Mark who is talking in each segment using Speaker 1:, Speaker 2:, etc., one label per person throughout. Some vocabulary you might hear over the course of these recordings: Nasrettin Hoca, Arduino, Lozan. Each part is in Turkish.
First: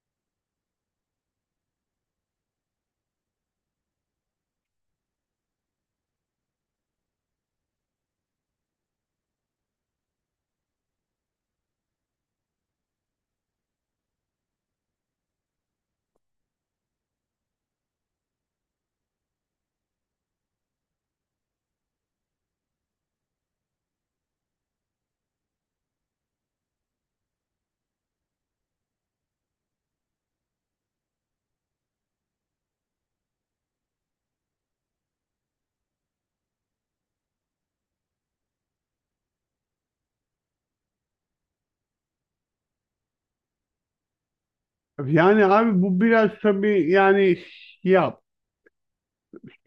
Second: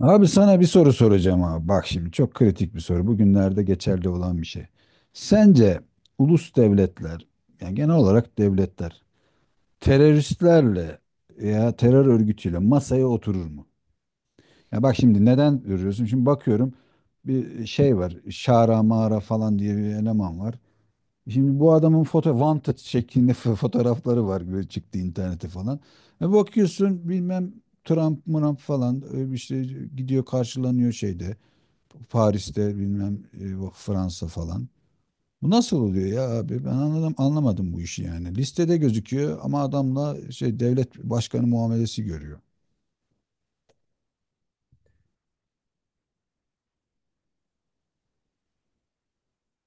Speaker 1: Abi sana bir soru soracağım abi. Bak şimdi çok kritik bir soru. Bugünlerde geçerli olan bir şey. Sence ulus devletler, yani genel olarak devletler, teröristlerle veya terör örgütüyle masaya oturur mu? Ya bak şimdi neden görüyorsun? Şimdi bakıyorum bir şey var. Şara Mara falan diye bir eleman var. Şimdi bu adamın foto wanted şeklinde fotoğrafları var böyle çıktı internete falan. E bakıyorsun bilmem Trump falan işte gidiyor karşılanıyor şeyde. Paris'te bilmem Fransa falan. Bu nasıl oluyor ya abi? Ben anladım, anlamadım bu işi yani. Listede gözüküyor ama adamla şey devlet başkanı muamelesi görüyor.
Speaker 2: Yani abi bu biraz tabii yani ya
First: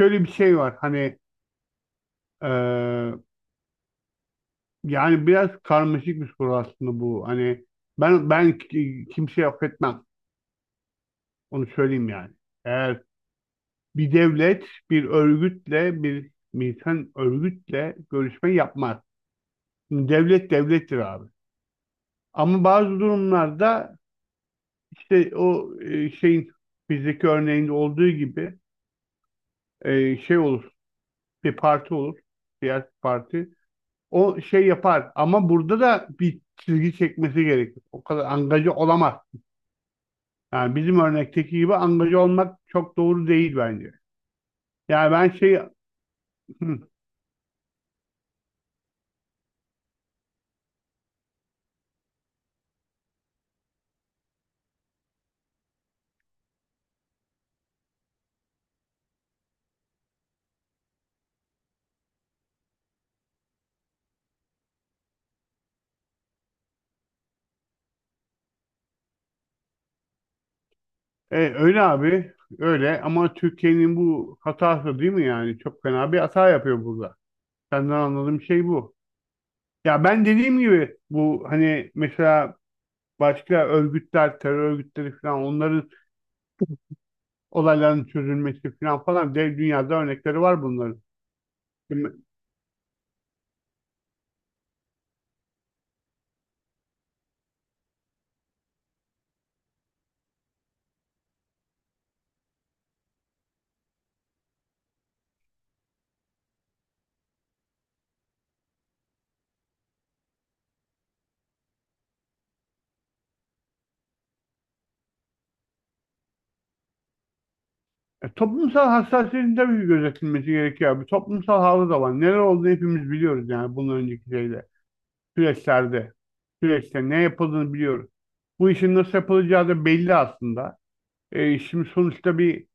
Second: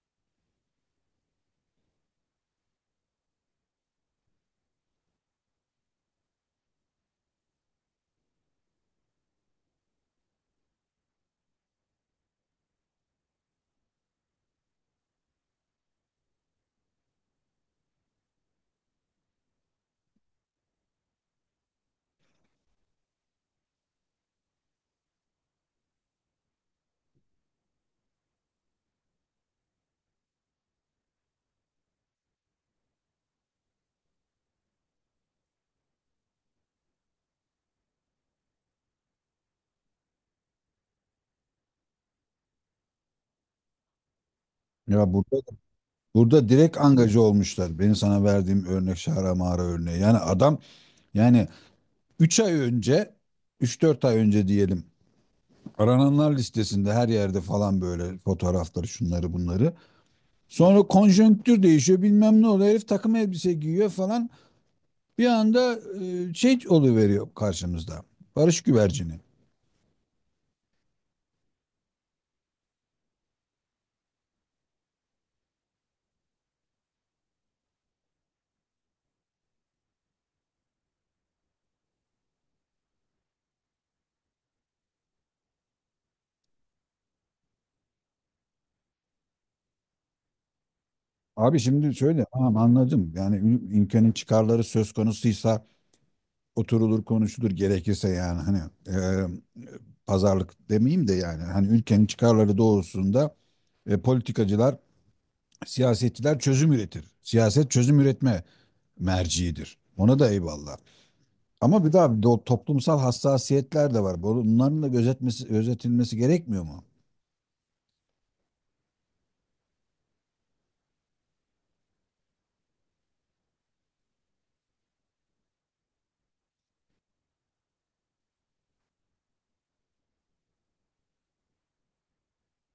Speaker 2: şöyle bir şey var hani e, yani biraz karmaşık bir soru aslında bu hani ben kimseyi affetmem, onu söyleyeyim yani. Eğer bir devlet bir örgütle, bir militan örgütle görüşme yapmaz. Şimdi devlet devlettir abi, ama bazı durumlarda işte o şeyin bizdeki örneğinde olduğu gibi şey olur, bir parti olur, siyasi parti o şey yapar, ama burada da bir çizgi çekmesi gerekir. O kadar angaje olamaz. Yani bizim örnekteki gibi angaje olmak çok doğru değil bence. Yani
Speaker 1: Ya
Speaker 2: ben
Speaker 1: burada
Speaker 2: şey
Speaker 1: burada direkt angaja olmuşlar. Benim sana verdiğim örnek şahra mağara örneği. Yani adam yani 3 ay önce 3-4 ay önce diyelim arananlar listesinde her yerde falan böyle fotoğrafları şunları bunları. Sonra konjonktür değişiyor bilmem ne oluyor. Herif takım elbise giyiyor falan. Bir anda şey oluveriyor karşımızda. Barış güvercini.
Speaker 2: öyle abi, öyle. Ama Türkiye'nin bu hatası değil mi yani? Çok fena bir hata yapıyor burada. Senden anladığım şey bu. Ya ben dediğim gibi, bu hani mesela başka örgütler, terör örgütleri falan, onların olayların çözülmesi falan falan, dünyada örnekleri var bunların.
Speaker 1: Abi şimdi söyle tamam anladım. Yani ülkenin çıkarları söz konusuysa oturulur konuşulur gerekirse yani hani e, pazarlık demeyeyim de yani hani ülkenin çıkarları doğrusunda politikacılar, siyasetçiler çözüm üretir. Siyaset çözüm üretme merciidir. Ona da eyvallah. Ama bir daha bir toplumsal hassasiyetler de var. Bunların da gözetmesi, gözetilmesi gerekmiyor mu?
Speaker 2: Toplumsal hassasiyetin tabii ki gözetilmesi gerekiyor. Bir toplumsal halı da var. Neler olduğunu hepimiz biliyoruz yani. Bunun önceki şeyde, süreçlerde, süreçte ne yapıldığını biliyoruz. Bu işin nasıl yapılacağı da belli aslında. Şimdi sonuçta bir,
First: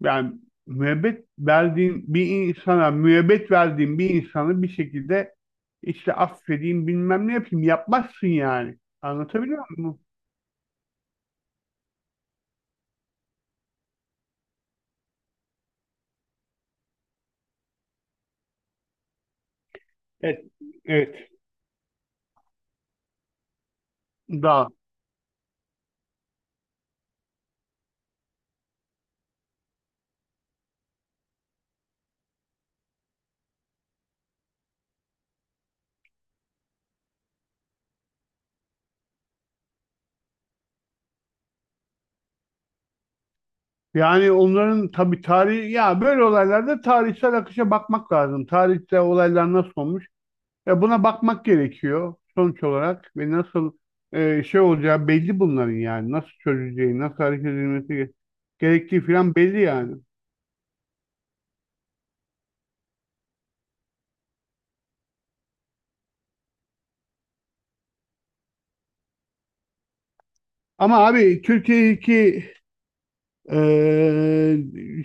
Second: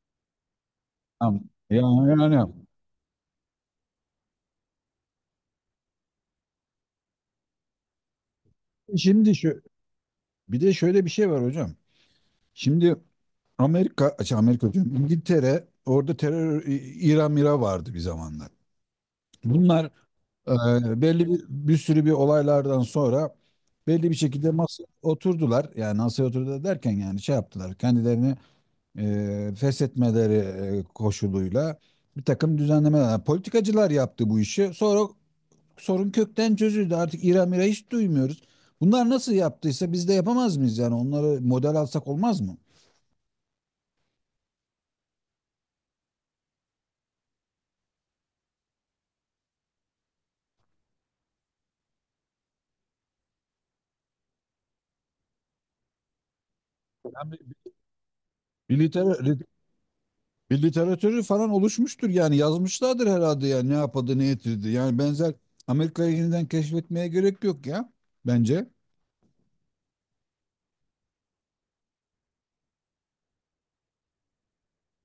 Speaker 2: yani müebbet
Speaker 1: Tamam.
Speaker 2: verdiğin
Speaker 1: Yani,
Speaker 2: bir
Speaker 1: yani.
Speaker 2: insana, müebbet verdiğin bir insanı bir şekilde işte affedeyim bilmem ne yapayım, yapmazsın yani.
Speaker 1: Şimdi şu,
Speaker 2: Anlatabiliyor muyum?
Speaker 1: bir de şöyle bir şey var hocam. Şimdi Amerika, şey Amerika diyorum, İngiltere orada terör İran Mira vardı bir zamanlar. Bunlar
Speaker 2: Evet.
Speaker 1: belli
Speaker 2: Evet.
Speaker 1: bir, bir sürü bir olaylardan sonra belli bir şekilde
Speaker 2: Daha,
Speaker 1: masaya oturdular. Yani masaya oturdu derken yani şey yaptılar. Kendilerini feshetmeleri koşuluyla bir takım düzenlemeler. Yani politikacılar yaptı bu işi. Sonra sorun kökten çözüldü. Artık İra mira hiç duymuyoruz. Bunlar nasıl yaptıysa biz de yapamaz mıyız? Yani onları model alsak olmaz mı?
Speaker 2: yani onların tabii tarihi, ya böyle olaylarda tarihsel akışa bakmak lazım. Tarihte olaylar nasıl olmuş? Ya buna bakmak gerekiyor sonuç olarak, ve nasıl şey olacağı belli bunların yani. Nasıl çözüleceği, nasıl
Speaker 1: Yani
Speaker 2: hareket
Speaker 1: bir,
Speaker 2: edilmesi gerektiği
Speaker 1: liter-
Speaker 2: falan belli yani.
Speaker 1: bir literatürü falan oluşmuştur yani yazmışlardır herhalde yani ne yapadı ne getirdi. Yani benzer Amerika'yı yeniden keşfetmeye gerek yok ya bence.
Speaker 2: Ama abi Türkiye'deki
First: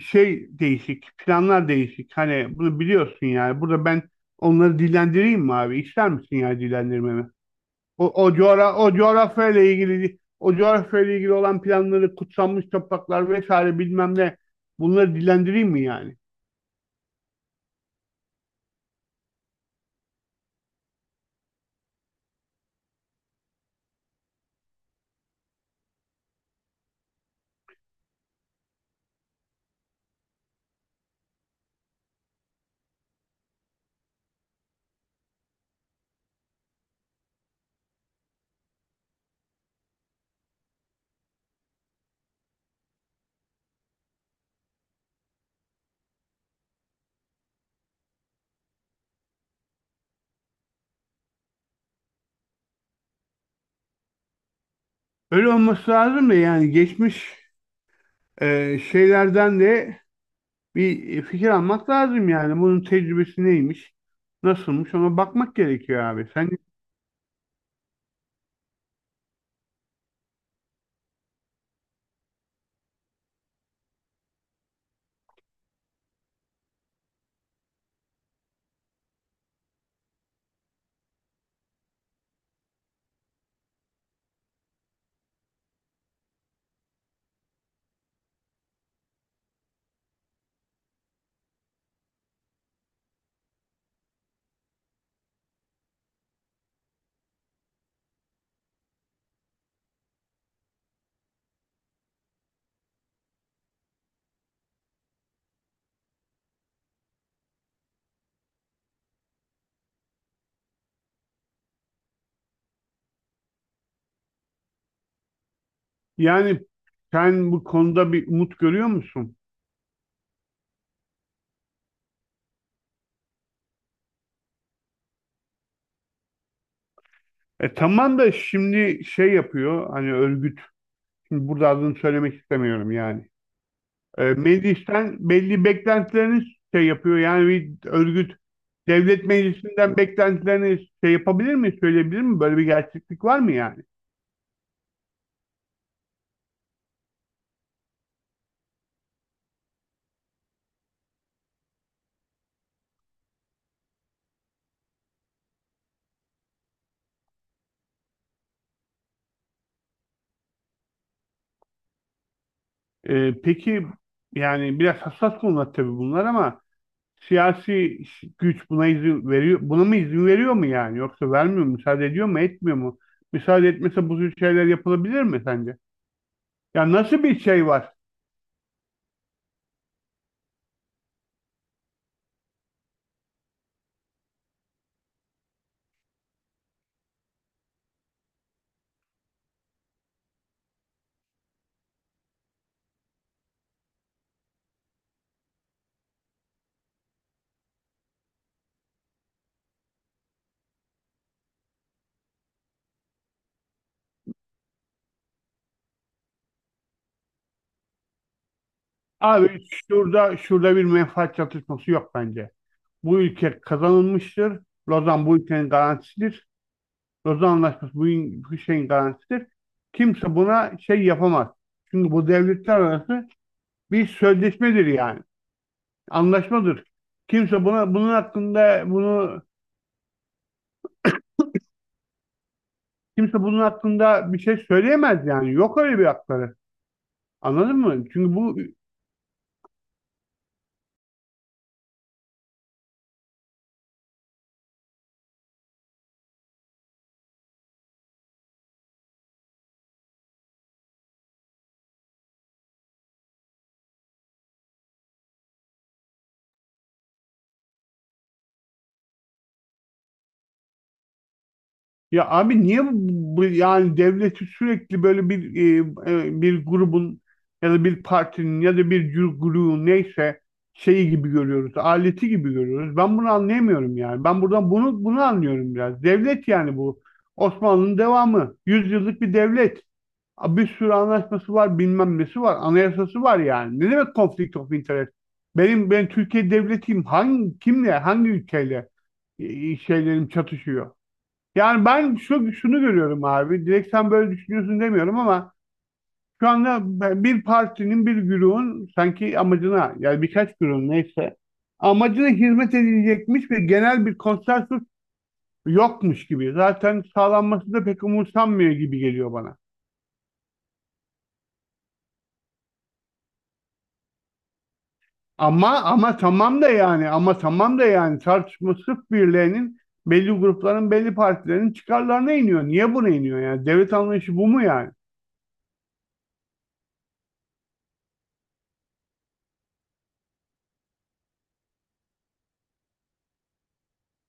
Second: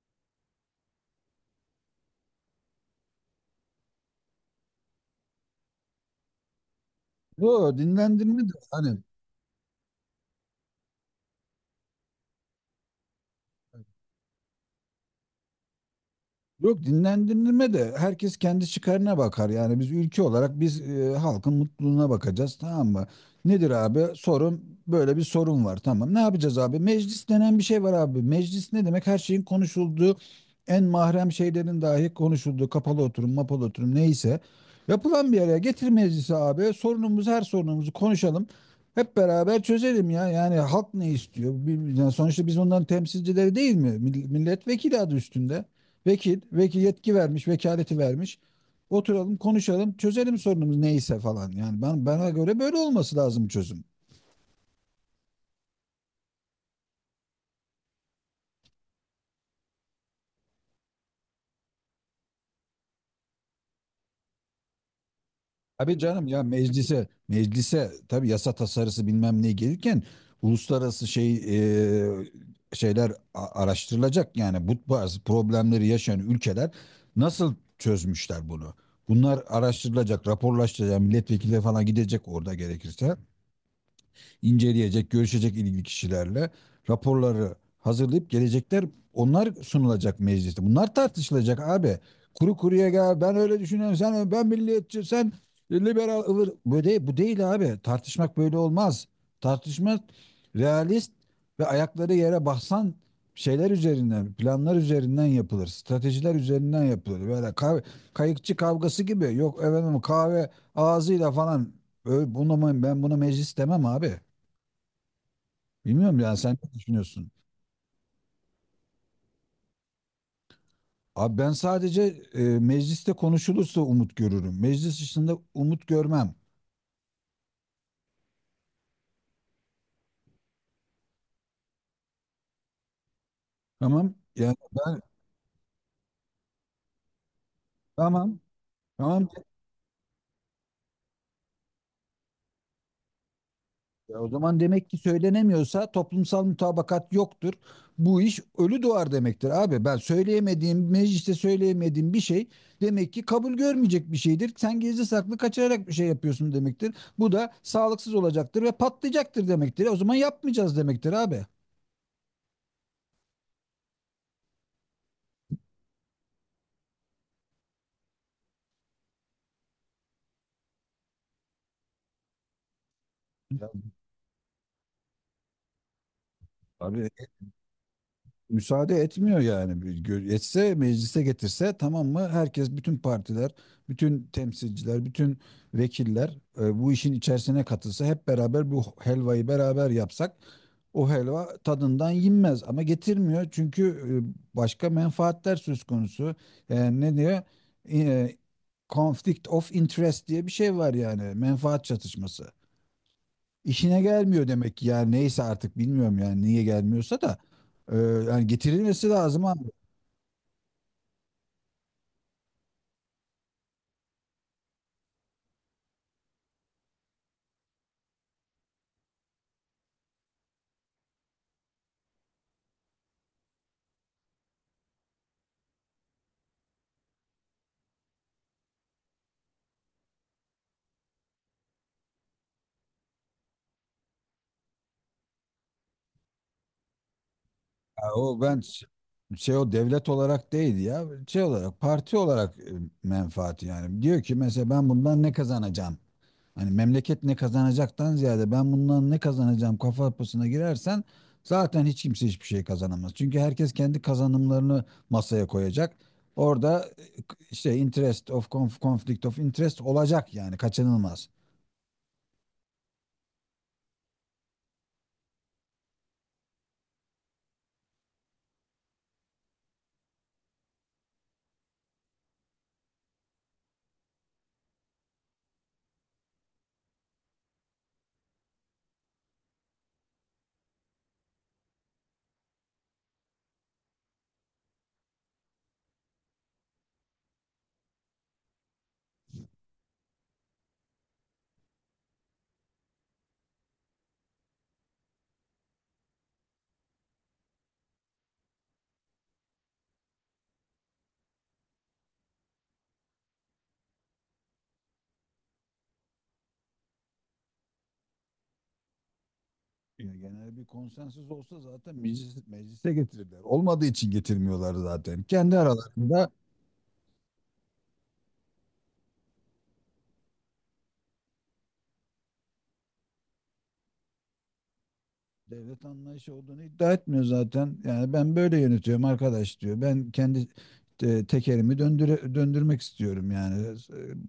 Speaker 2: şey değişik, planlar değişik. Hani bunu biliyorsun yani. Burada ben onları dillendireyim mi abi? İster misin yani dillendirmemi?
Speaker 1: Yo dinlendirme de
Speaker 2: O
Speaker 1: hani
Speaker 2: coğrafyayla ilgili, o coğrafyayla ilgili olan planları, kutsanmış topraklar vesaire bilmem ne, bunları dillendireyim mi yani?
Speaker 1: Yok dinlendirme de herkes kendi çıkarına bakar. Yani biz ülke olarak biz halkın mutluluğuna bakacağız tamam mı? Nedir abi? Sorun böyle bir sorun var tamam. Ne yapacağız abi? Meclis denen bir şey var abi. Meclis ne demek? Her şeyin konuşulduğu en mahrem şeylerin dahi konuşulduğu kapalı oturum, mapalı oturum neyse yapılan bir araya getir meclisi abi. Sorunumuz her sorunumuzu konuşalım. Hep beraber çözelim ya. Yani halk ne istiyor? Yani sonuçta biz onların temsilcileri değil mi? Milletvekili adı üstünde. Vekil yetki vermiş, vekaleti vermiş. Oturalım, konuşalım, çözelim sorunumuz neyse falan. Yani ben bana göre böyle olması lazım çözüm.
Speaker 2: Öyle olması lazım da yani geçmiş şeylerden de bir fikir almak lazım yani. Bunun tecrübesi neymiş? Nasılmış? Ona bakmak
Speaker 1: Abi
Speaker 2: gerekiyor
Speaker 1: canım
Speaker 2: abi.
Speaker 1: ya
Speaker 2: Sen,
Speaker 1: meclise tabii yasa tasarısı bilmem ne gelirken uluslararası şey e, şeyler araştırılacak. Yani bu bazı problemleri yaşayan ülkeler nasıl çözmüşler bunu? Bunlar araştırılacak, raporlaştırılacak, milletvekili falan gidecek orada gerekirse, inceleyecek, görüşecek ilgili kişilerle raporları hazırlayıp gelecekler onlar sunulacak mecliste. Bunlar tartışılacak abi. Kuru kuruya gel ben öyle düşünüyorum sen ben milliyetçi sen liberal ıvır. Bu değil, bu değil abi. Tartışmak böyle olmaz. Tartışmak realist ve ayakları yere basan şeyler üzerinden, planlar üzerinden yapılır. Stratejiler üzerinden yapılır. Böyle kayıkçı kavgası gibi. Yok efendim kahve ağzıyla falan. Bunu, ben buna meclis demem abi. Bilmiyorum yani sen
Speaker 2: yani
Speaker 1: ne düşünüyorsun?
Speaker 2: sen bu konuda bir umut görüyor musun?
Speaker 1: Abi ben sadece mecliste konuşulursa umut görürüm. Meclis dışında umut görmem.
Speaker 2: E tamam da şimdi şey yapıyor hani örgüt. Şimdi burada adını söylemek istemiyorum yani.
Speaker 1: Tamam. Yani ben
Speaker 2: Meclisten belli beklentilerini şey yapıyor. Yani bir örgüt
Speaker 1: tamam.
Speaker 2: devlet
Speaker 1: Tamam.
Speaker 2: meclisinden beklentilerini şey yapabilir mi, söyleyebilir mi? Böyle bir gerçeklik var mı yani?
Speaker 1: Ya o zaman demek ki söylenemiyorsa toplumsal mutabakat yoktur. Bu iş ölü doğar demektir abi. Ben söyleyemediğim, mecliste söyleyemediğim bir şey demek ki kabul görmeyecek bir şeydir. Sen gizli saklı kaçırarak bir şey yapıyorsun demektir. Bu da sağlıksız olacaktır ve patlayacaktır demektir. O zaman yapmayacağız demektir abi.
Speaker 2: Peki yani biraz hassas konular tabii bunlar, ama siyasi güç buna izin veriyor, buna mı izin veriyor mu yani? Yoksa vermiyor mu, müsaade ediyor mu, etmiyor mu? Müsaade
Speaker 1: Ya,
Speaker 2: etmese bu tür şeyler yapılabilir mi sence? Ya
Speaker 1: abi
Speaker 2: nasıl bir şey var?
Speaker 1: müsaade etmiyor yani. Etse meclise getirse tamam mı? Herkes bütün partiler, bütün temsilciler, bütün vekiller bu işin içerisine katılsa hep beraber bu helvayı beraber yapsak o helva tadından yenmez ama getirmiyor çünkü başka menfaatler söz konusu. Yani ne diyor? E, Conflict of interest diye bir şey var yani menfaat çatışması. İşine gelmiyor demek ki yani neyse artık bilmiyorum yani niye gelmiyorsa da yani getirilmesi lazım
Speaker 2: Abi
Speaker 1: abi.
Speaker 2: şurada bir menfaat çatışması yok bence. Bu ülke kazanılmıştır. Lozan bu ülkenin garantisidir. Lozan Anlaşması bu şeyin garantisidir. Kimse buna şey yapamaz. Çünkü bu devletler arası bir sözleşmedir yani. Anlaşmadır. Kimse buna bunun hakkında bunu Kimse bunun hakkında bir şey söyleyemez yani. Yok öyle bir hakları. Anladın mı?
Speaker 1: Ya
Speaker 2: Çünkü
Speaker 1: o
Speaker 2: bu,
Speaker 1: ben şey o devlet olarak değil ya şey olarak parti olarak menfaati yani diyor ki mesela ben bundan ne kazanacağım? Hani memleket ne kazanacaktan ziyade ben bundan ne kazanacağım kafa yapısına girersen zaten hiç kimse hiçbir şey kazanamaz. Çünkü herkes kendi kazanımlarını masaya koyacak. Orada işte conflict of interest olacak yani kaçınılmaz.
Speaker 2: ya abi niye bu yani devleti sürekli böyle bir, bir grubun ya da bir partinin ya da bir grubun neyse şeyi gibi görüyoruz, aleti gibi görüyoruz. Ben bunu anlayamıyorum yani. Ben buradan bunu anlıyorum biraz. Devlet yani bu. Osmanlı'nın devamı. Yüzyıllık bir devlet. A, bir sürü anlaşması var, bilmem nesi var, anayasası var yani. Ne demek conflict of interest? Benim, ben Türkiye devletiyim. Hangi kimle, hangi ülkeyle e, şeylerim çatışıyor? Yani ben şu, şunu görüyorum abi. Direkt sen böyle düşünüyorsun demiyorum, ama şu anda bir partinin, bir grubun sanki amacına, yani birkaç grubun neyse amacına hizmet edilecekmiş ve genel bir konsensus yokmuş gibi. Zaten sağlanması da pek umursanmıyor gibi geliyor bana.
Speaker 1: Ya genel bir konsensüs olsa zaten meclise getirirler. Olmadığı için getirmiyorlar zaten. Kendi
Speaker 2: Ama ama
Speaker 1: aralarında
Speaker 2: tamam da yani ama tamam da yani, tartışma sırf birilerinin, belli grupların, belli partilerin çıkarlarına iniyor. Niye buna iniyor yani? Devlet anlayışı bu mu yani?
Speaker 1: devlet anlayışı olduğunu iddia etmiyor zaten. Yani ben böyle yönetiyorum arkadaş diyor. Ben kendi tekerimi döndürmek istiyorum yani.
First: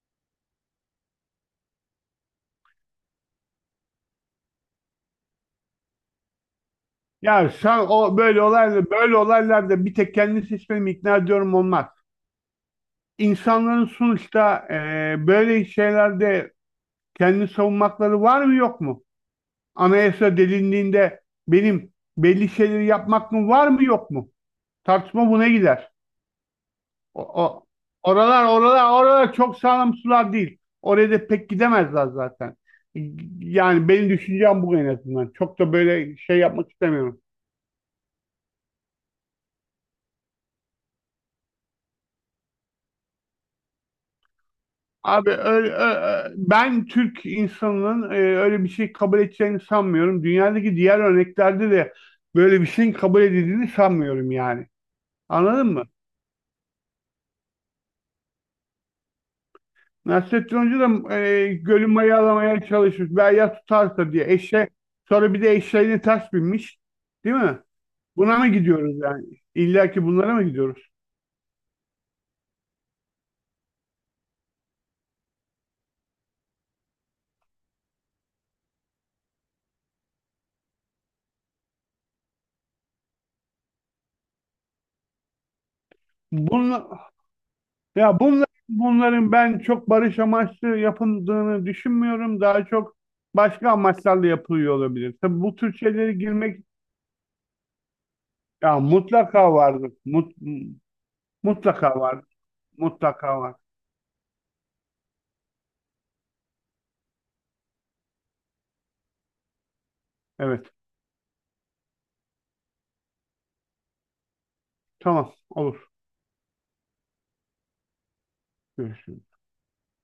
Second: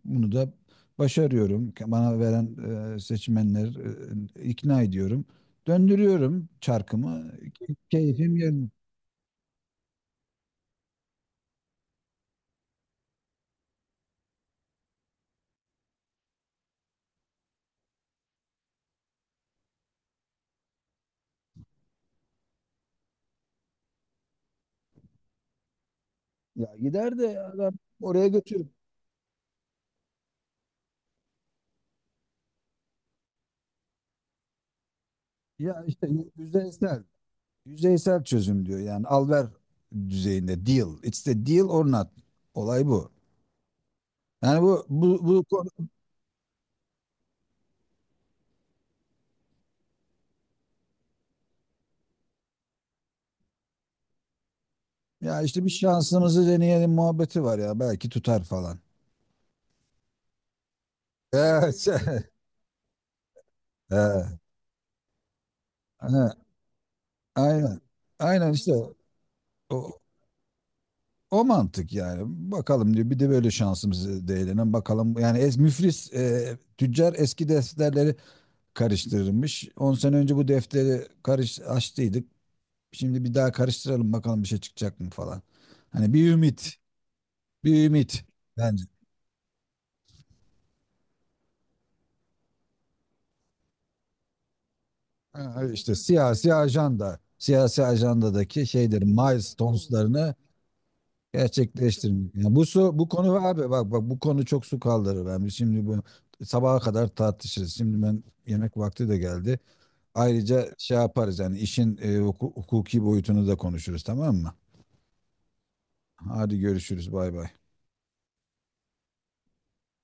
Speaker 1: Bunu da başarıyorum. Bana veren seçmenler ikna ediyorum. Döndürüyorum çarkımı.
Speaker 2: Ya sen, o
Speaker 1: Keyfim
Speaker 2: böyle
Speaker 1: yerine.
Speaker 2: olaylar, böyle olaylarda bir tek kendini seçmemi ikna ediyorum olmaz. İnsanların sonuçta böyle şeylerde kendini savunmakları var mı yok mu? Anayasa delindiğinde benim belli şeyleri yapmak mı var mı yok mu? Tartışma buna gider.
Speaker 1: Ya gider de
Speaker 2: O, o-
Speaker 1: adam oraya
Speaker 2: Oralar,
Speaker 1: götürür.
Speaker 2: oralar çok sağlam sular değil. Oraya da pek gidemezler zaten. Yani benim düşüncem bu en azından. Çok da
Speaker 1: Ya işte
Speaker 2: böyle şey
Speaker 1: yüzde
Speaker 2: yapmak
Speaker 1: ister.
Speaker 2: istemiyorum.
Speaker 1: Yüzeysel çözüm diyor. Yani al ver düzeyinde deal. It's the deal or not. Olay bu. Yani
Speaker 2: Abi öyle, ben Türk insanının öyle bir şey kabul edeceğini sanmıyorum. Dünyadaki diğer örneklerde de böyle bir şeyin kabul edildiğini sanmıyorum yani.
Speaker 1: ya işte
Speaker 2: Anladın
Speaker 1: bir
Speaker 2: mı?
Speaker 1: şansımızı deneyelim muhabbeti var ya belki tutar falan.
Speaker 2: Nasrettin Hoca da
Speaker 1: Evet.
Speaker 2: gölü mayalamaya çalışmış. Ben ya tutarsa diye,
Speaker 1: Evet.
Speaker 2: eşe sonra bir de eşeğine
Speaker 1: Ha,
Speaker 2: ters binmiş. Değil mi?
Speaker 1: aynen.
Speaker 2: Buna mı
Speaker 1: Aynen işte
Speaker 2: gidiyoruz yani?
Speaker 1: o,
Speaker 2: İlla ki bunlara mı gidiyoruz?
Speaker 1: o mantık yani. Bakalım diyor bir de böyle şansımızı değinelim bakalım. Yani müflis tüccar eski defterleri karıştırırmış. 10 sene önce bu defteri karış açtıydık. Şimdi bir daha karıştıralım bakalım bir şey çıkacak mı falan. Hani
Speaker 2: Bunun,
Speaker 1: bir
Speaker 2: ya
Speaker 1: ümit
Speaker 2: bunların,
Speaker 1: bence.
Speaker 2: bunların ben çok barış amaçlı yapıldığını düşünmüyorum. Daha çok başka amaçlarla yapılıyor olabilir. Tabii bu
Speaker 1: Ha,
Speaker 2: tür
Speaker 1: İşte
Speaker 2: şeylere
Speaker 1: siyasi
Speaker 2: girmek,
Speaker 1: siyasi ajandadaki
Speaker 2: ya
Speaker 1: şeyleri,
Speaker 2: mutlaka vardır. Mut,
Speaker 1: milestones'larını
Speaker 2: mutlaka vardır,
Speaker 1: gerçekleştirmek. Yani bu
Speaker 2: Mutlaka
Speaker 1: konu
Speaker 2: var.
Speaker 1: abi bak bak bu konu çok su kaldırır. Yani biz şimdi bu sabaha kadar tartışırız. Şimdi ben yemek vakti de geldi. Ayrıca
Speaker 2: Evet.
Speaker 1: şey yaparız yani işin hukuki boyutunu da konuşuruz tamam mı?
Speaker 2: Tamam. Olur.
Speaker 1: Hadi görüşürüz bay bay.
Speaker 2: Görüşürüz.